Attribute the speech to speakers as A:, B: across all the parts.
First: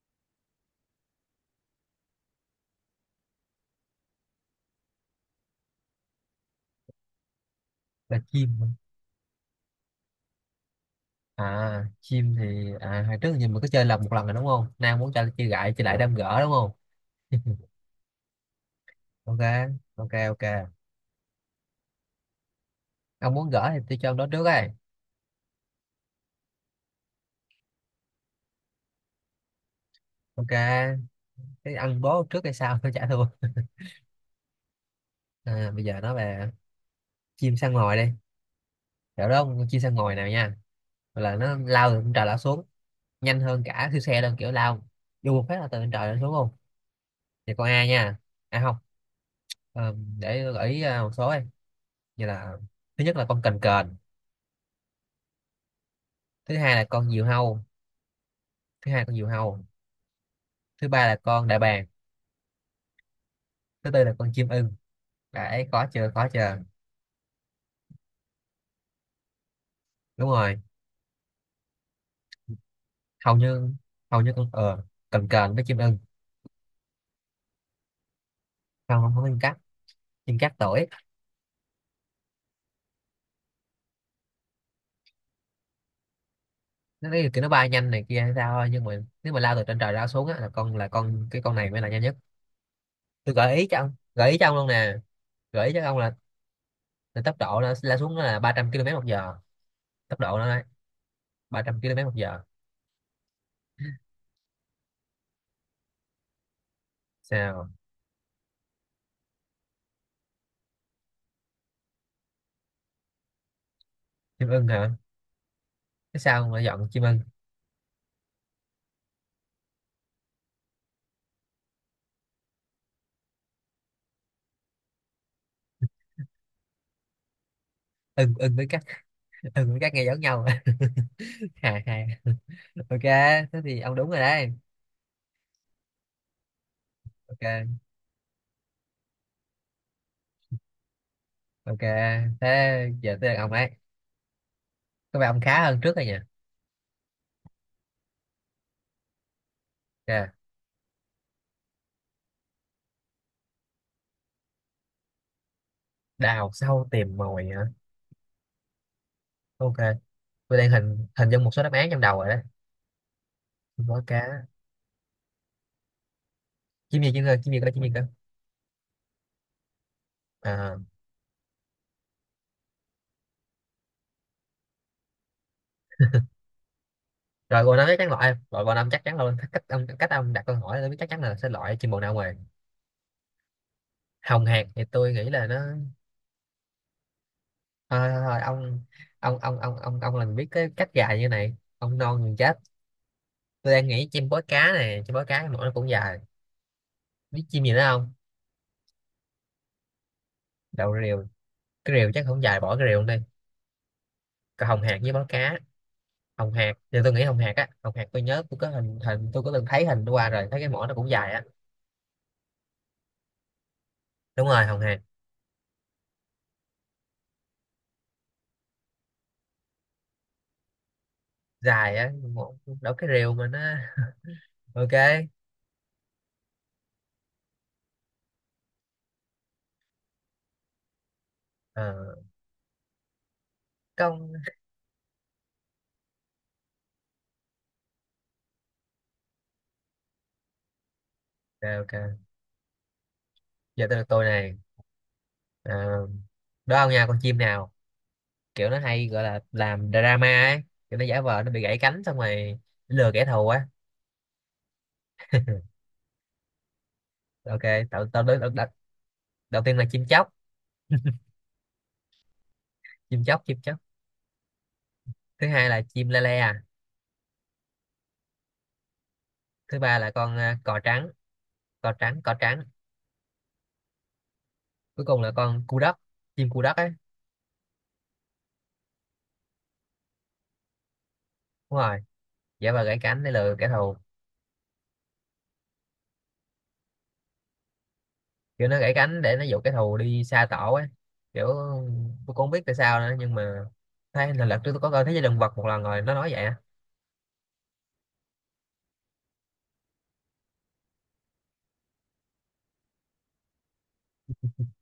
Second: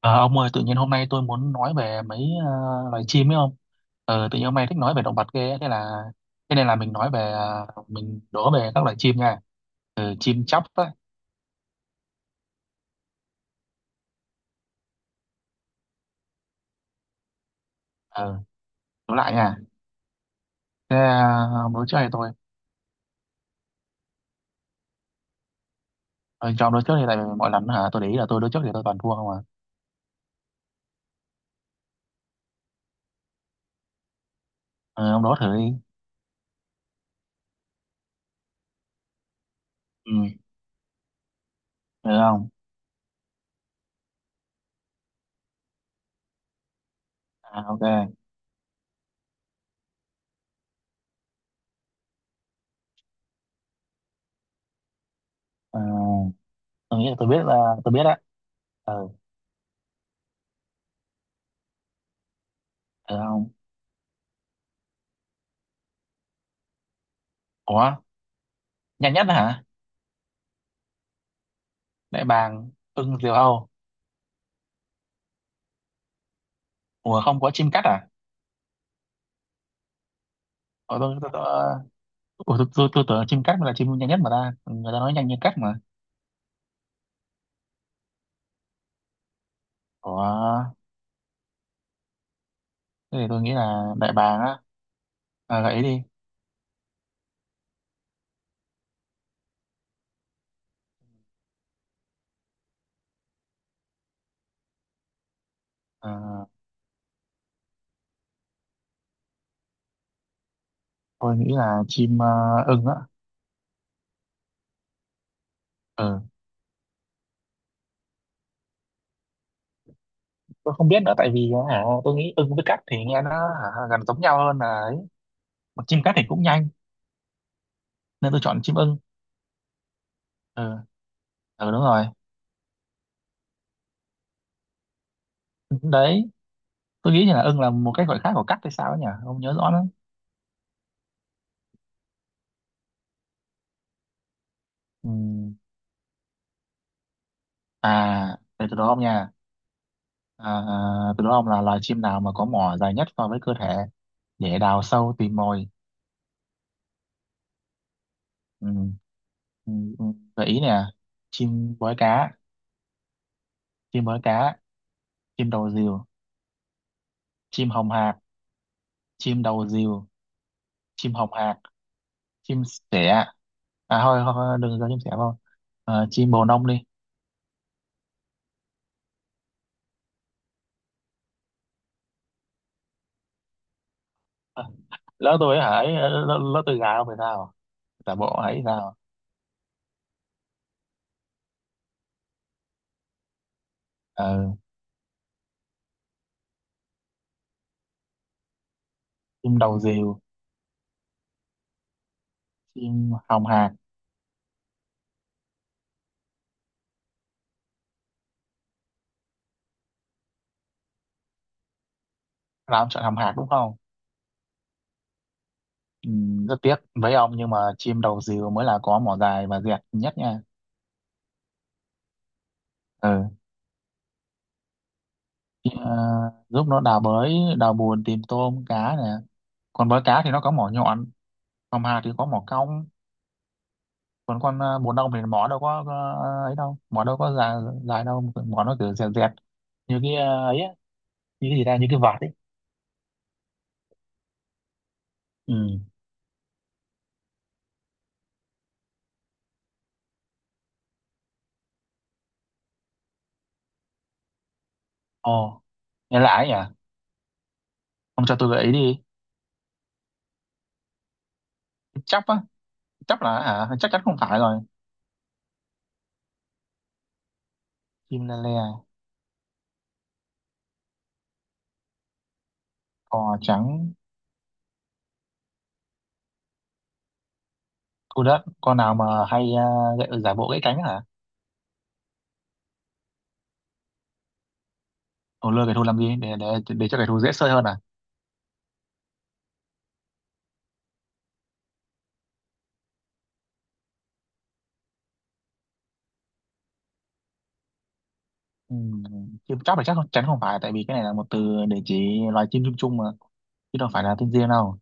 A: Ờ, ông ơi, tự nhiên hôm nay tôi muốn nói về mấy ờ, loài chim ấy không? Tự nhiên hôm nay thích nói về động vật ghê, ấy. Thế nên là mình nói về
B: Là
A: mình đố
B: chim hả?
A: về các loài chim nha. Chim chóc á,
B: Chim thì hồi trước giờ mình có chơi một lần rồi đúng không? Nay muốn chơi chơi gãi chơi lại đâm gỡ đúng không?
A: ờ, đố lại
B: Ok,
A: nha.
B: ok, ok.
A: Thế, ông đố trước hay tôi?
B: Ông muốn gỡ thì tôi cho ông đó trước ấy.
A: Ờ, cho ông đố trước thì tại vì mọi lần hả, tôi để ý là tôi đố trước thì tôi toàn thua không à.
B: Ok, cái ăn bố trước hay sao tôi trả thua.
A: Ờ, ông đố thử đi.
B: Bây giờ nói về chim săn mồi đi, kiểu đó con chim săn
A: Ừ,
B: mồi nào nha. Gọi là nó lao từ
A: được
B: trên trời lao
A: không?
B: xuống nhanh hơn cả siêu xe luôn, kiểu lao vô một phát là từ trên trời lao xuống luôn. Thì con
A: À,
B: A
A: ok.
B: nha, à không, để tôi gợi ý một số ấy, như là thứ nhất là con cành cờn,
A: Ờ,
B: thứ hai là
A: tôi nghĩ
B: con diều
A: là
B: hâu,
A: tôi biết á.
B: thứ hai
A: Ờ,
B: con diều hâu thứ ba là con đại bàng,
A: Được không?
B: thứ tư là con chim ưng. Đấy, có chưa?
A: Ủa, nhanh nhất hả?
B: Đúng rồi.
A: Đại bàng, ưng, diều
B: hầu như
A: hâu.
B: hầu như con cần cờn với chim ưng.
A: Ủa, không có chim cắt à?
B: Không không không, chim cắt, chim cắt tuổi.
A: Ờ, tôi, tôi, tôi, Ủa, tôi tưởng chim cắt mới là chim nhanh nhất mà ta, người ta nói nhanh như cắt mà.
B: Nó cái kiểu nó bay nhanh này kia hay sao thôi, nhưng mà nếu mà lao từ trên trời lao xuống á là
A: Ủa,
B: con này mới là nhanh nhất.
A: thế thì
B: Tôi
A: tôi nghĩ
B: gợi ý cho
A: là
B: ông
A: đại
B: Gợi ý
A: bàng
B: cho ông
A: á.
B: luôn nè,
A: À,
B: gợi ý
A: gợi
B: cho
A: ý
B: ông
A: đi.
B: là tốc độ nó lao xuống nó là 300 km một giờ, tốc độ nó 300 km một giờ.
A: Ờ,
B: Sao?
A: tôi nghĩ là chim, ưng á.
B: Chim ưng hả? Cái
A: Ừ,
B: sao mà dọn chim ưng.
A: tôi không biết nữa tại vì, hả, tôi nghĩ ưng với cắt thì nghe nó hả, gần giống nhau hơn là ấy. Mà chim cắt thì cũng nhanh nên
B: ưng
A: tôi
B: ưng
A: chọn
B: với
A: chim
B: cắt.
A: ưng.
B: Ưng với cắt nghe giống nhau.
A: Ừ. Ừ, đúng
B: Hài
A: rồi
B: hài. Ok, thế thì ông đúng rồi đấy.
A: đấy. Tôi nghĩ là ưng là
B: Ok,
A: một cái gọi khác của cắt hay sao ấy nhỉ, không nhớ rõ lắm.
B: ok. Thế giờ tới lượt ông ấy.
A: Ừ.
B: Có vẻ ông khá hơn trước rồi nhỉ.
A: À, để tôi đố ông nha.
B: Ok,
A: À, từ đó ông là loài chim nào mà có mỏ dài nhất so với cơ thể để đào sâu tìm mồi.
B: đào sâu tìm mồi hả?
A: Ừ. Ừ.
B: Ok,
A: Ừ. Gợi
B: tôi
A: ý
B: đang
A: nè,
B: hình hình dung một số đáp
A: chim
B: án
A: bói
B: trong đầu rồi
A: cá,
B: đấy. Có
A: chim bói
B: cá.
A: cá, chim đầu rìu, chim
B: Chim gì
A: hồng
B: cơ?
A: hạc, chim đầu rìu,
B: À,
A: chim hồng hạc, chim sẻ. À thôi, thôi đừng cho chim sẻ vào. Chim bồ nông đi.
B: rồi bồ năm chắc chắn, loại loại bồ năm chắc chắn luôn. Cách ông đặt câu hỏi tôi biết chắc chắn là sẽ loại chim bồ nào rồi. Hồng
A: Ờ,
B: hạc thì tôi nghĩ
A: Lỡ
B: là
A: tôi
B: nó…
A: ấy hả? Lỡ tôi gà không phải sao?
B: Thôi
A: Giả
B: thôi
A: bộ
B: thôi
A: ấy
B: ông,
A: sao?
B: ông là người biết cái cách gài như này, ông non người chết. Tôi đang nghĩ chim bói
A: Ờ,
B: cá này, chim bói cá cái mõm nó cũng dài. Biết chim gì nữa không?
A: Chim đầu rìu,
B: Đầu rìu, cái rìu chắc không dài, bỏ cái rìu
A: chim
B: đi.
A: hồng hạc.
B: Còn hồng hạc với bói cá. Hồng hạc thì tôi nghĩ hồng hạc á, hồng hạc tôi nhớ tôi có hình hình tôi có từng thấy hình qua rồi, thấy cái mõm nó cũng dài á.
A: Là ông chọn hồng hạc đúng không?
B: Đúng rồi, hồng hạc.
A: Ừ, rất tiếc với ông nhưng mà chim đầu dìu mới là có mỏ dài và dẹt nhất nha.
B: Dài á mõm, đâu cái
A: Ừ.
B: rìu mà nó. Ok.
A: Ờ, Giúp nó đào bới, đào bùn tìm tôm cá nè. Còn với cá thì nó có mỏ nhọn, còn hà thì
B: ờ
A: có mỏ cong,
B: Công.
A: còn con, bùn ong thì mỏ đâu có, ấy đâu, mỏ đâu có dài, dài đâu, mỏ nó cứ dẹt dẹt như cái, ấy á, như cái gì ra, như
B: Ok,
A: cái vạt
B: ok,
A: ấy.
B: giờ tới lượt tôi này.
A: Ừ.
B: Ờ, Đó ông nha, con chim nào kiểu nó hay gọi là làm drama ấy, kiểu nó giả vờ nó bị gãy cánh xong rồi lừa kẻ thù á.
A: Ồ, nghe lạ ấy nhỉ.
B: Ok, tao tao
A: Ông cho
B: đối
A: tôi gợi
B: tao,
A: ý đi.
B: đầu tiên là chim chóc,
A: Chóc á? Chóc
B: chim
A: là
B: chóc chim
A: hả,
B: chóc
A: chắc chắn không phải rồi.
B: Thứ hai là chim la le à.
A: Chim le le.
B: Thứ ba là con cò trắng, cò trắng.
A: Cò trắng.
B: Cuối cùng là con cu đất, chim cu đất ấy.
A: Thu đất, con nào mà hay giả bộ gãy cánh hả?
B: Đúng rồi, giả vờ gãy cánh để lừa kẻ thù,
A: Thù lừa cái thù làm gì? Để cho cái thù dễ sơi hơn à?
B: kiểu nó gãy cánh để nó dụ kẻ thù đi xa tổ ấy. Kiểu tôi cũng không biết tại sao nữa, nhưng mà thấy là lần trước tôi có coi thế giới động vật một lần rồi, nó nói vậy á.
A: Ừ, chứ chắc là chắc không- chắn không phải, tại vì cái này là một từ để chỉ loài chim chung chung mà, chứ đâu phải là tên riêng đâu.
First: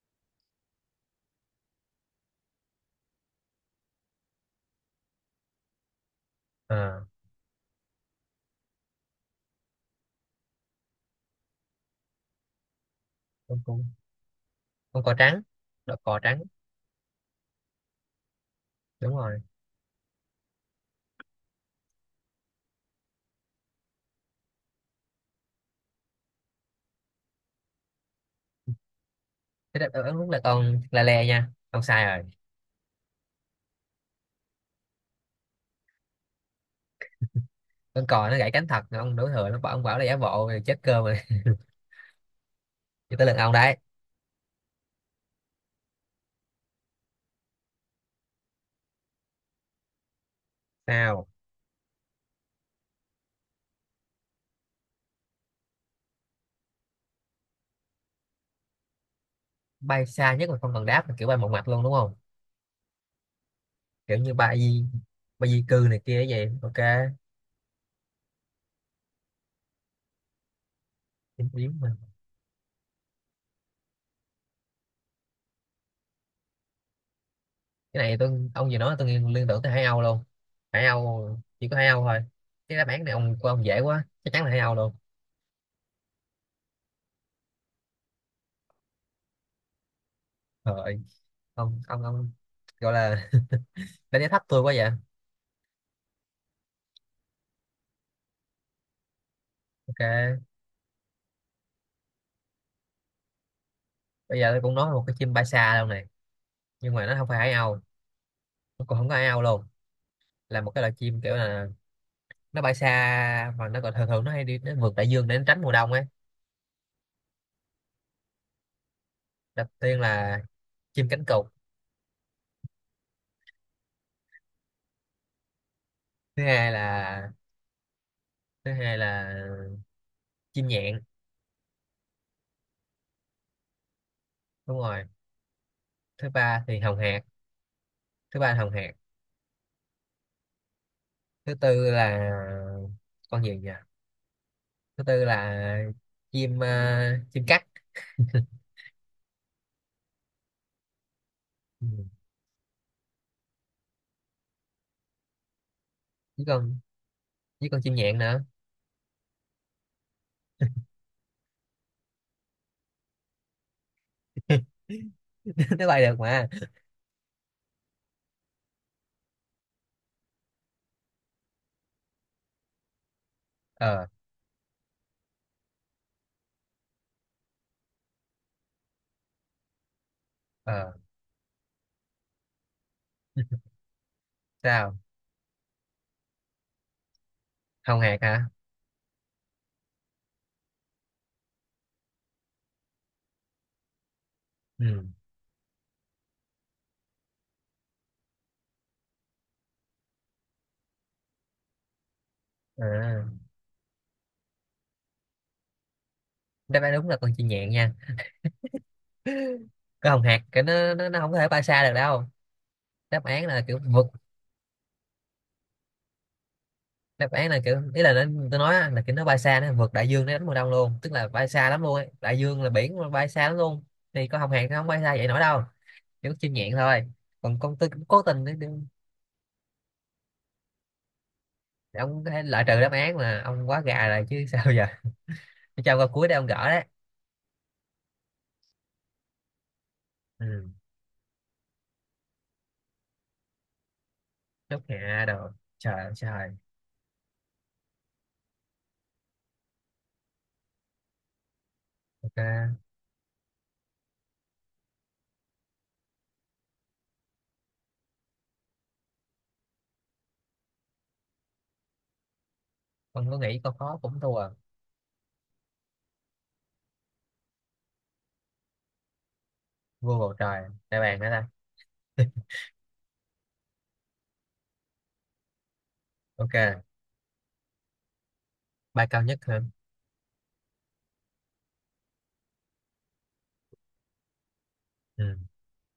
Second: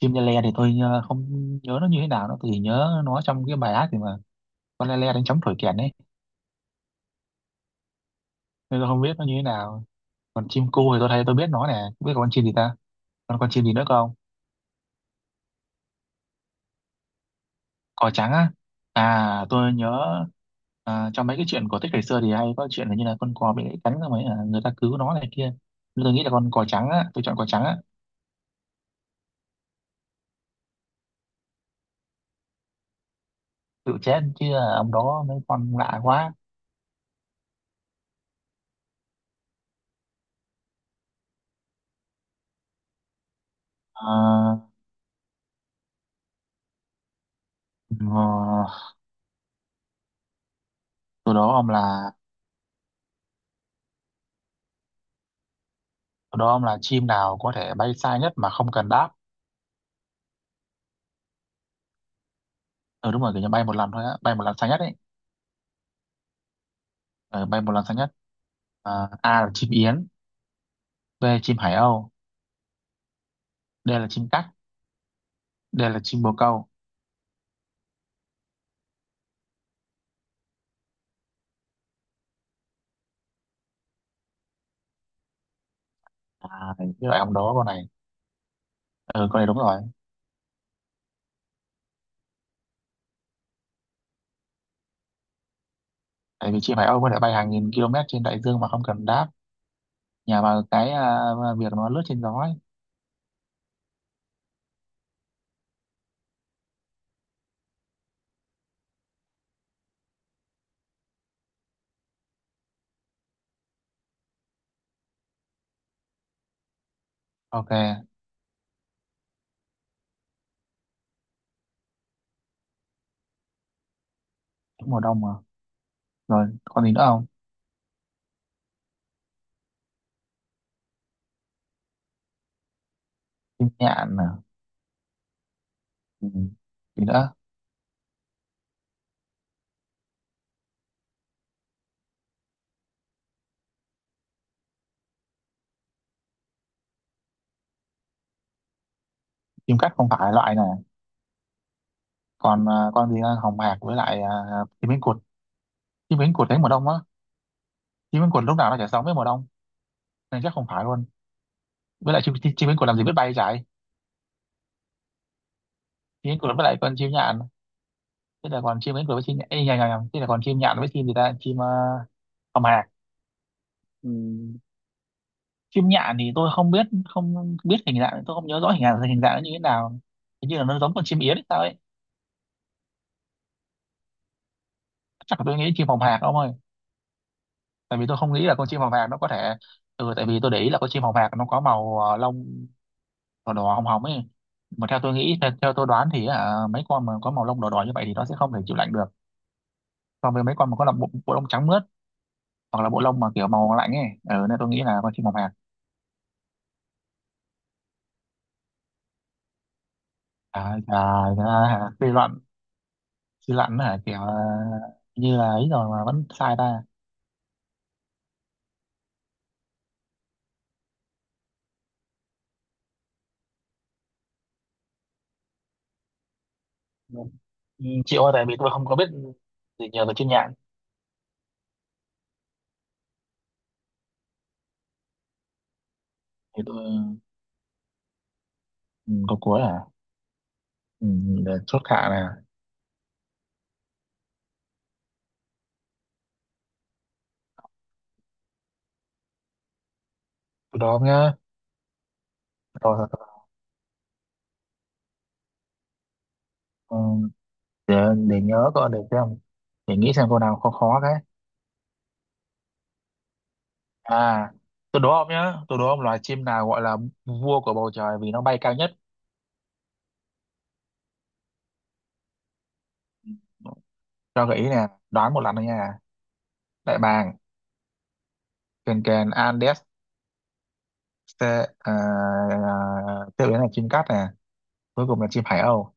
A: Chim le le thì tôi, không nhớ nó như thế nào, nó tôi chỉ nhớ nó trong cái bài hát thì mà. Con le le đánh trống thổi kèn ấy,
B: Ờ,
A: nên tôi không biết nó như thế nào. Còn chim cu thì tôi thấy, tôi biết nó nè, không biết còn con chim gì ta? Còn con
B: con
A: chim gì
B: cu,
A: nữa không?
B: con cò trắng, đó, cò trắng.
A: Cò trắng á.
B: Đúng rồi.
A: À, tôi nhớ. À, trong mấy cái chuyện cổ tích ngày xưa thì hay có chuyện là như là con cò bị gãy cánh rồi mấy là người ta cứu nó này kia, nên tôi nghĩ là con cò trắng á, tôi chọn cò trắng á.
B: Thế đáp án đúng là con la le nha, ông sai rồi.
A: Tự chết chứ, à ông đó mấy con lạ quá.
B: Con cò nó gãy cánh thật, ông đổ thừa nó bảo ông bảo là giả bộ rồi chết cơm rồi. Cho tới lần ông đấy.
A: à, ờ,
B: Sao?
A: Từ đó ông là, chim nào có thể bay xa nhất mà không cần đáp.
B: Bay xa nhất mà không cần đáp là kiểu bay một mặt luôn đúng không?
A: Ừ, đúng rồi, kiểu như bay một lần thôi á,
B: Kiểu như
A: bay một lần xa nhất
B: bay,
A: ấy.
B: bay di cư này kia vậy. Ok.
A: Ừ, bay một lần xa nhất. À, A là chim yến, B là
B: Chính
A: chim
B: biến
A: hải
B: mà.
A: âu, D là chim cắt, D là chim bồ câu.
B: Cái này tôi ông vừa nói tôi liên liên tưởng tới Hải Âu luôn. Hải Âu, chỉ có Hải Âu thôi. Cái đáp án này ông, của ông dễ quá, chắc chắn là Hải Âu luôn.
A: À, cái loại ông đó con này. Ừ, con này đúng rồi.
B: Trời, ông gọi là đánh giá thấp tôi quá vậy.
A: Tại vì chị Hải Âu có thể bay hàng nghìn km trên đại dương mà không cần đáp,
B: Ok,
A: nhờ vào cái, việc nó lướt trên gió ấy.
B: bây giờ tôi cũng nói một cái chim bay xa luôn này, nhưng mà nó không phải Hải Âu, nó còn không có Hải Âu luôn. Là một cái loại chim kiểu là nó bay xa, mà nó còn thường thường nó hay đi, nó vượt đại dương để nó tránh mùa đông ấy.
A: Ok.
B: Đầu tiên là chim cánh cụt.
A: Cũng mùa đông mà.
B: thứ
A: Rồi
B: hai
A: còn gì nữa không?
B: là Thứ hai là chim nhạn.
A: Chim nhạn nè.
B: Đúng rồi. Thứ
A: Ừ.
B: ba thì hồng
A: Gì
B: hạc,
A: nữa?
B: thứ ba là hồng hạc thứ tư là con gì nhỉ, thứ tư là chim chim cắt.
A: Chim cắt không phải loại này.
B: Ừ.
A: Còn, con gì nữa? Hồng hạc với lại, chim cánh cụt. Chim cánh
B: Với
A: cụt đến mùa
B: con,
A: đông á,
B: với con chim nhạn
A: chim cánh
B: nữa.
A: cụt lúc nào nó chả sống với mùa đông nên chắc không phải luôn. Với lại chim chim, chim cánh cụt làm gì biết bay chạy.
B: Nó bay được
A: Chim cánh
B: mà.
A: cụt với lại con chim nhạn. Thế là còn chim cánh cụt với chim nhạn. Ê, nhầm, nhầm, nhầm. Thế là còn chim nhạn với chim gì ta, chim, hồng hạc.
B: ờ
A: Ừ. Chim nhạn thì tôi không biết, không biết hình dạng, tôi không nhớ rõ hình dạng, hình dạng nó như thế nào. Hình như là nó
B: ờ
A: giống con chim yến hay sao ấy.
B: Sao?
A: Chắc là tôi nghĩ chim phòng hạc ông ơi. Tại
B: Hồng
A: vì tôi
B: hạc
A: không
B: hả?
A: nghĩ là con chim phòng hạc nó có thể. Ừ, tại vì tôi để ý là con chim phòng hạc nó có màu, lông đỏ đỏ hồng hồng ấy. Mà theo
B: Ừ.
A: tôi nghĩ, theo tôi đoán thì à, mấy con mà có màu lông đỏ đỏ như vậy thì nó sẽ không thể chịu lạnh được, so với mấy con mà có là bộ lông trắng mướt, hoặc là bộ lông
B: à,
A: mà kiểu màu lạnh ấy. Ừ, nên tôi nghĩ là con chim phòng hạc.
B: Đáp án đúng là con chim nhạn nha, cái hồng hạc cái
A: À,
B: nó không có thể bay xa
A: à,
B: được
A: suy
B: đâu.
A: luận,
B: Đáp án là kiểu
A: hả,
B: vượt…
A: kiểu, như là ấy rồi mà vẫn sai ta.
B: đáp án là kiểu ý là nó, tôi nói á, là kiểu nó bay xa, nó vượt đại dương, nó đánh mùa đông luôn, tức là bay xa lắm luôn ấy. Đại dương là biển mà, bay xa lắm luôn. Thì con hồng hạc nó không bay xa vậy nổi đâu, kiểu chim nhạn thôi.
A: Vâng.
B: Còn con
A: Ừ,
B: tôi cũng
A: chịu
B: cố
A: thôi tại
B: tình
A: vì tôi không có biết gì, nhờ tôi chuyên nhạn.
B: để ông có thể loại trừ đáp án, mà ông quá gà rồi chứ. Sao giờ? Tôi cho câu cuối để ông
A: Thì
B: gỡ
A: tôi,
B: đấy.
A: ừ, có cuối à.
B: Ừ.
A: Ừ, để chốt hạ nè.
B: Chốt hạ đồ, trời ơi trời.
A: Tôi đó nhá.
B: Ok.
A: Rồi, rồi, rồi. Ừ, để, để nhớ coi, để xem, để nghĩ xem câu nào khó khó cái.
B: Con có nghĩ câu khó cũng thua.
A: À, tôi đố ông nhá, tôi đố ông loài chim nào gọi là vua của bầu trời vì nó bay cao nhất.
B: Vừa bầu trời, đại bàng hả ta?
A: Ừ, cho gợi ý nè, đoán một lần thôi nha.
B: Ok,
A: Đại bàng, kền
B: ba cao
A: kền
B: nhất hả?
A: Andes. Ste- à, Tiếp đến là chim cát nè, cuối cùng là
B: Ừ.
A: chim hải âu.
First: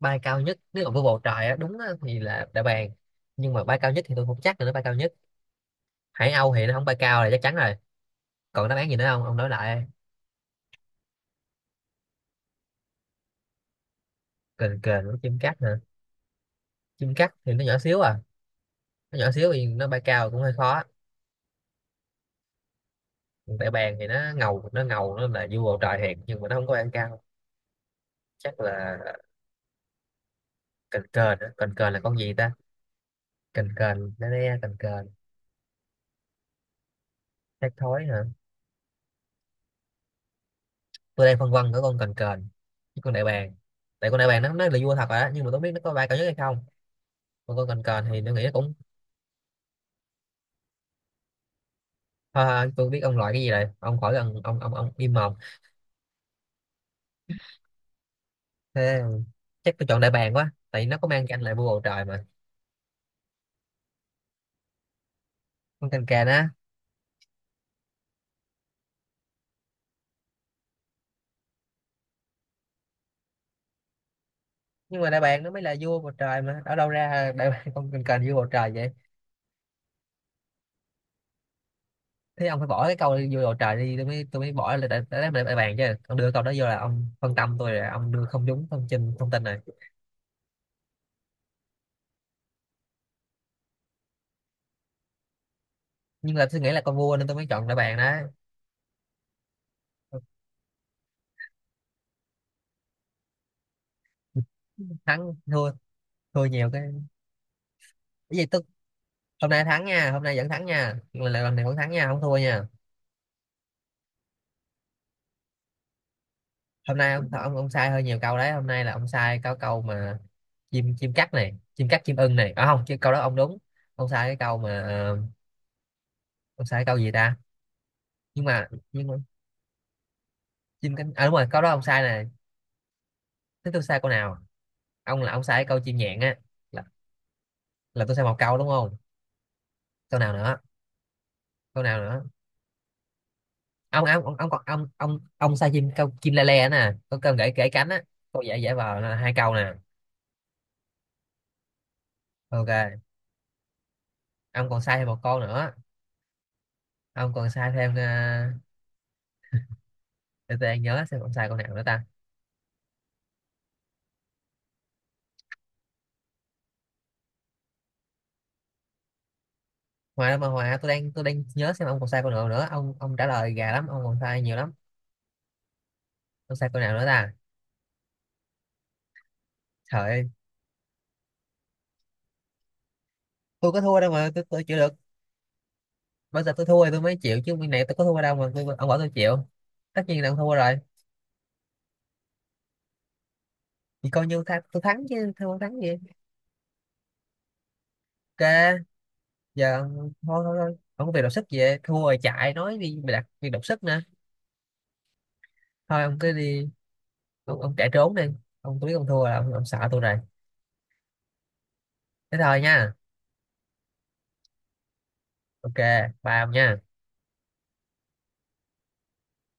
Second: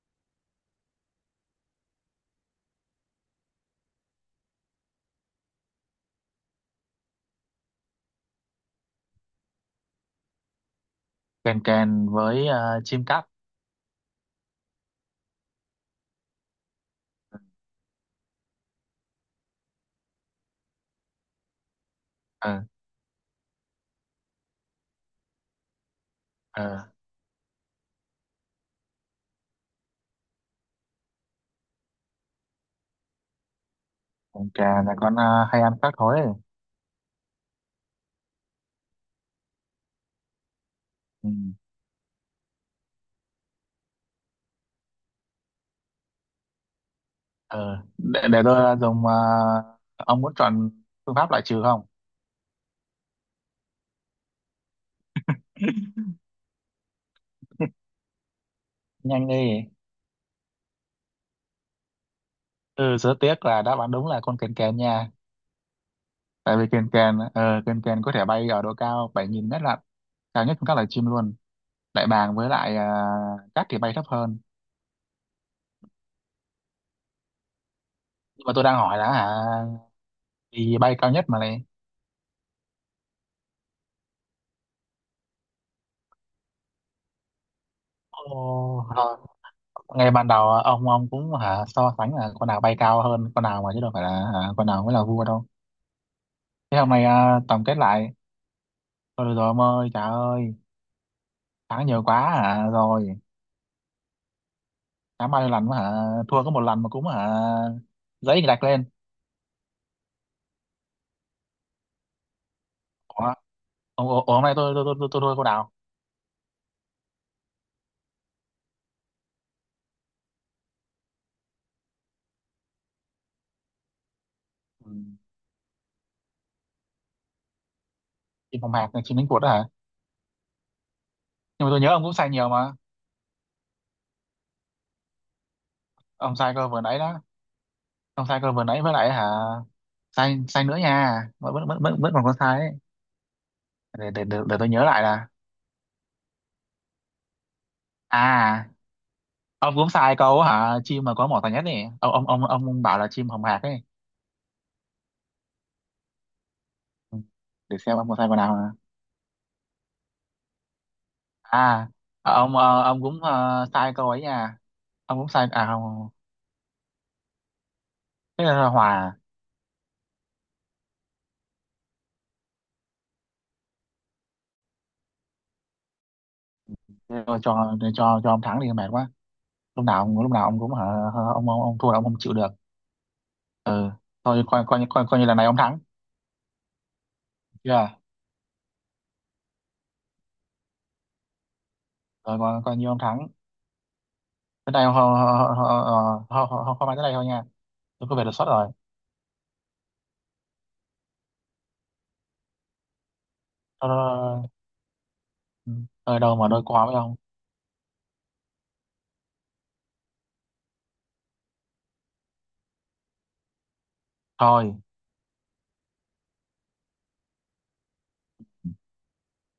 B: Bay cao nhất nếu mà vô bầu trời á, đúng á, thì là đã bàn. Nhưng mà bay cao nhất thì tôi không chắc là nó bay cao nhất. Hải âu thì nó không bay cao là chắc chắn rồi. Còn đáp án gì nữa không ông nói lại?
A: Kền kền với, chim cát.
B: Kền kền với chim cắt hả? Chim cắt thì nó nhỏ xíu à, nó nhỏ xíu thì nó bay cao cũng hơi khó.
A: Ừ.
B: Còn đại bàng thì nó ngầu, nó là vua bầu trời thiệt, nhưng mà nó không có
A: ờ
B: bay cao. Chắc là kền kền á. Kền kền là con gì ta? Kền kền nó
A: Còn
B: đe kền
A: trà là
B: kền.
A: con, hay ăn khác thôi.
B: Thác thối hả? Tôi
A: Ừ.
B: đang phân vân ở con kền kền với con đại bàng. Tại con đại bàng nó là vua thật rồi á, nhưng mà tôi không biết nó có bay cao nhất hay không. Không có
A: ờ
B: cần, cần thì
A: để,
B: tôi nghĩ cũng…
A: tôi dùng, ông muốn chọn phương pháp loại trừ không?
B: Thôi thôi, tôi biết ông loại cái gì rồi, ông khỏi cần, ông im mồm. Thế
A: Nhanh đi.
B: chắc tôi chọn đại bàng quá, tại vì nó có mang canh là vua bầu trời mà.
A: Ừ, rất tiếc là đáp án đúng là con kèn kèn nha.
B: Con cành cành á?
A: Tại vì kèn kèn, kèn kèn có thể bay ở độ cao 7.000 mét lận, cao nhất trong các loài chim luôn. Đại bàng với lại cát thì bay thấp hơn.
B: Nhưng mà đại bàng nó mới là vua bầu trời mà, ở đâu ra đại bàng, con cành cành vua bầu
A: Nhưng mà tôi
B: trời
A: đang
B: vậy?
A: hỏi là hả, thì bay cao nhất mà này.
B: Thế ông phải bỏ cái câu vua bầu trời đi, tôi mới bỏ là đại bàng chứ, ông đưa câu đó vô là ông phân tâm tôi rồi, ông đưa không đúng
A: Ồ,
B: thông tin,
A: rồi.
B: này.
A: Ngay ban đầu ông cũng hả so sánh là con nào bay cao hơn con nào mà, chứ đâu phải là hả, con nào mới là vua đâu.
B: Nhưng mà tôi nghĩ
A: Thế
B: là
A: hôm
B: con
A: nay,
B: vua nên tôi
A: à
B: mới
A: tổng
B: chọn
A: kết
B: đại bàng
A: lại.
B: đó.
A: Thôi được rồi ông ơi, trời ơi. Thắng nhiều quá hả rồi. Thắng
B: Thắng
A: bao nhiêu lần
B: thua.
A: mà hả, thua
B: Thua
A: có một
B: nhiều cái.
A: lần mà cũng hả.
B: Cái
A: Giấy
B: gì
A: gạch
B: tức.
A: lên.
B: Hôm nay thắng nha, hôm nay vẫn thắng nha, lần này vẫn thắng nha, không thua nha.
A: Ủa, ủa, ủa, hôm nay tôi tôi thua cô Đào.
B: Hôm nay ông sai hơi nhiều câu đấy, hôm nay là ông sai có câu mà. Chim chim cắt này, chim cắt chim ưng này, à không, chứ câu đó ông đúng. Ông sai cái câu mà
A: Ừ.
B: ông sai cái câu gì ta. Nhưng
A: Chim
B: mà,
A: phòng hạt này, chim đánh cuột đó hả.
B: chim cánh, à đúng rồi câu
A: Nhưng
B: đó
A: mà tôi
B: ông
A: nhớ
B: sai
A: ông cũng
B: này.
A: sai nhiều mà.
B: Thế tôi sai câu nào? Ông là ông sai cái câu chim nhạn á.
A: Ông sai cơ vừa
B: là,
A: nãy đó.
B: là tôi sai
A: Ông
B: một
A: sai cơ
B: câu
A: vừa
B: đúng
A: nãy với
B: không?
A: lại hả.
B: Câu nào
A: Sai
B: nữa?
A: sai nữa nha. Vẫn vẫn
B: Câu
A: vẫn,
B: nào
A: vẫn
B: nữa?
A: còn có sai ấy.
B: ông ông ông ông
A: Để
B: còn
A: tôi nhớ
B: ông
A: lại
B: ông
A: là.
B: ông sai chim câu, chim le le nè, có cơm gãy gãy cánh á. Câu dễ
A: À,
B: dễ vào là hai câu nè.
A: ông cũng sai câu hả, chim mà có mỏ tàn nhất này, ông
B: Ok,
A: bảo là chim hồng hạc ấy.
B: ông còn sai thêm một câu nữa.
A: Ừ.
B: Ông còn sai
A: Để
B: thêm
A: xem ông có sai câu nào.
B: để tôi đang nhớ xem ông sai câu nào nữa
A: à
B: ta.
A: ông, ông cũng, sai câu ấy nha. Ông cũng sai à, không, thế là hòa
B: Hòa đâu mà hòa, tôi đang, nhớ xem ông còn sai câu nào nữa, ông trả lời gà lắm, ông còn sai nhiều lắm. Ông sai câu nào nữa ta?
A: rồi. Cho ông thắng đi, mệt quá.
B: Trời ơi.
A: Lúc nào ông cũng hả, ông thua là ông không chịu được.
B: Tôi có
A: Ừ,
B: thua đâu mà
A: thôi
B: tôi chịu được.
A: coi, coi như lần này ông thắng.
B: Bây giờ tôi thua thì tôi mới chịu chứ, bên này
A: Chưa,
B: tôi có thua đâu mà tôi, ông bảo tôi chịu. Tất nhiên là ông thua rồi.
A: rồi coi, coi như ông thắng.
B: Thì coi như thắng,
A: Tới
B: tôi
A: đây họ
B: thắng chứ thua
A: họ
B: không thắng gì.
A: họ họ họ tới đây thôi nha, tôi có về đột xuất rồi.
B: Ok, giờ ông- thôi thôi thôi, ông có việc đột xuất về thua rồi chạy nói đi mày, đặt việc đột sức
A: Thôi,
B: nữa.
A: thôi, thôi. Ừ.
B: Thôi ông
A: Ờ,
B: cứ
A: đâu mà đôi
B: đi,
A: co với ông.
B: ông chạy trốn đi ông. Tôi biết ông thua là ông sợ tôi rồi. Thế thôi nha.
A: Thôi.
B: Ok, bye ông nha.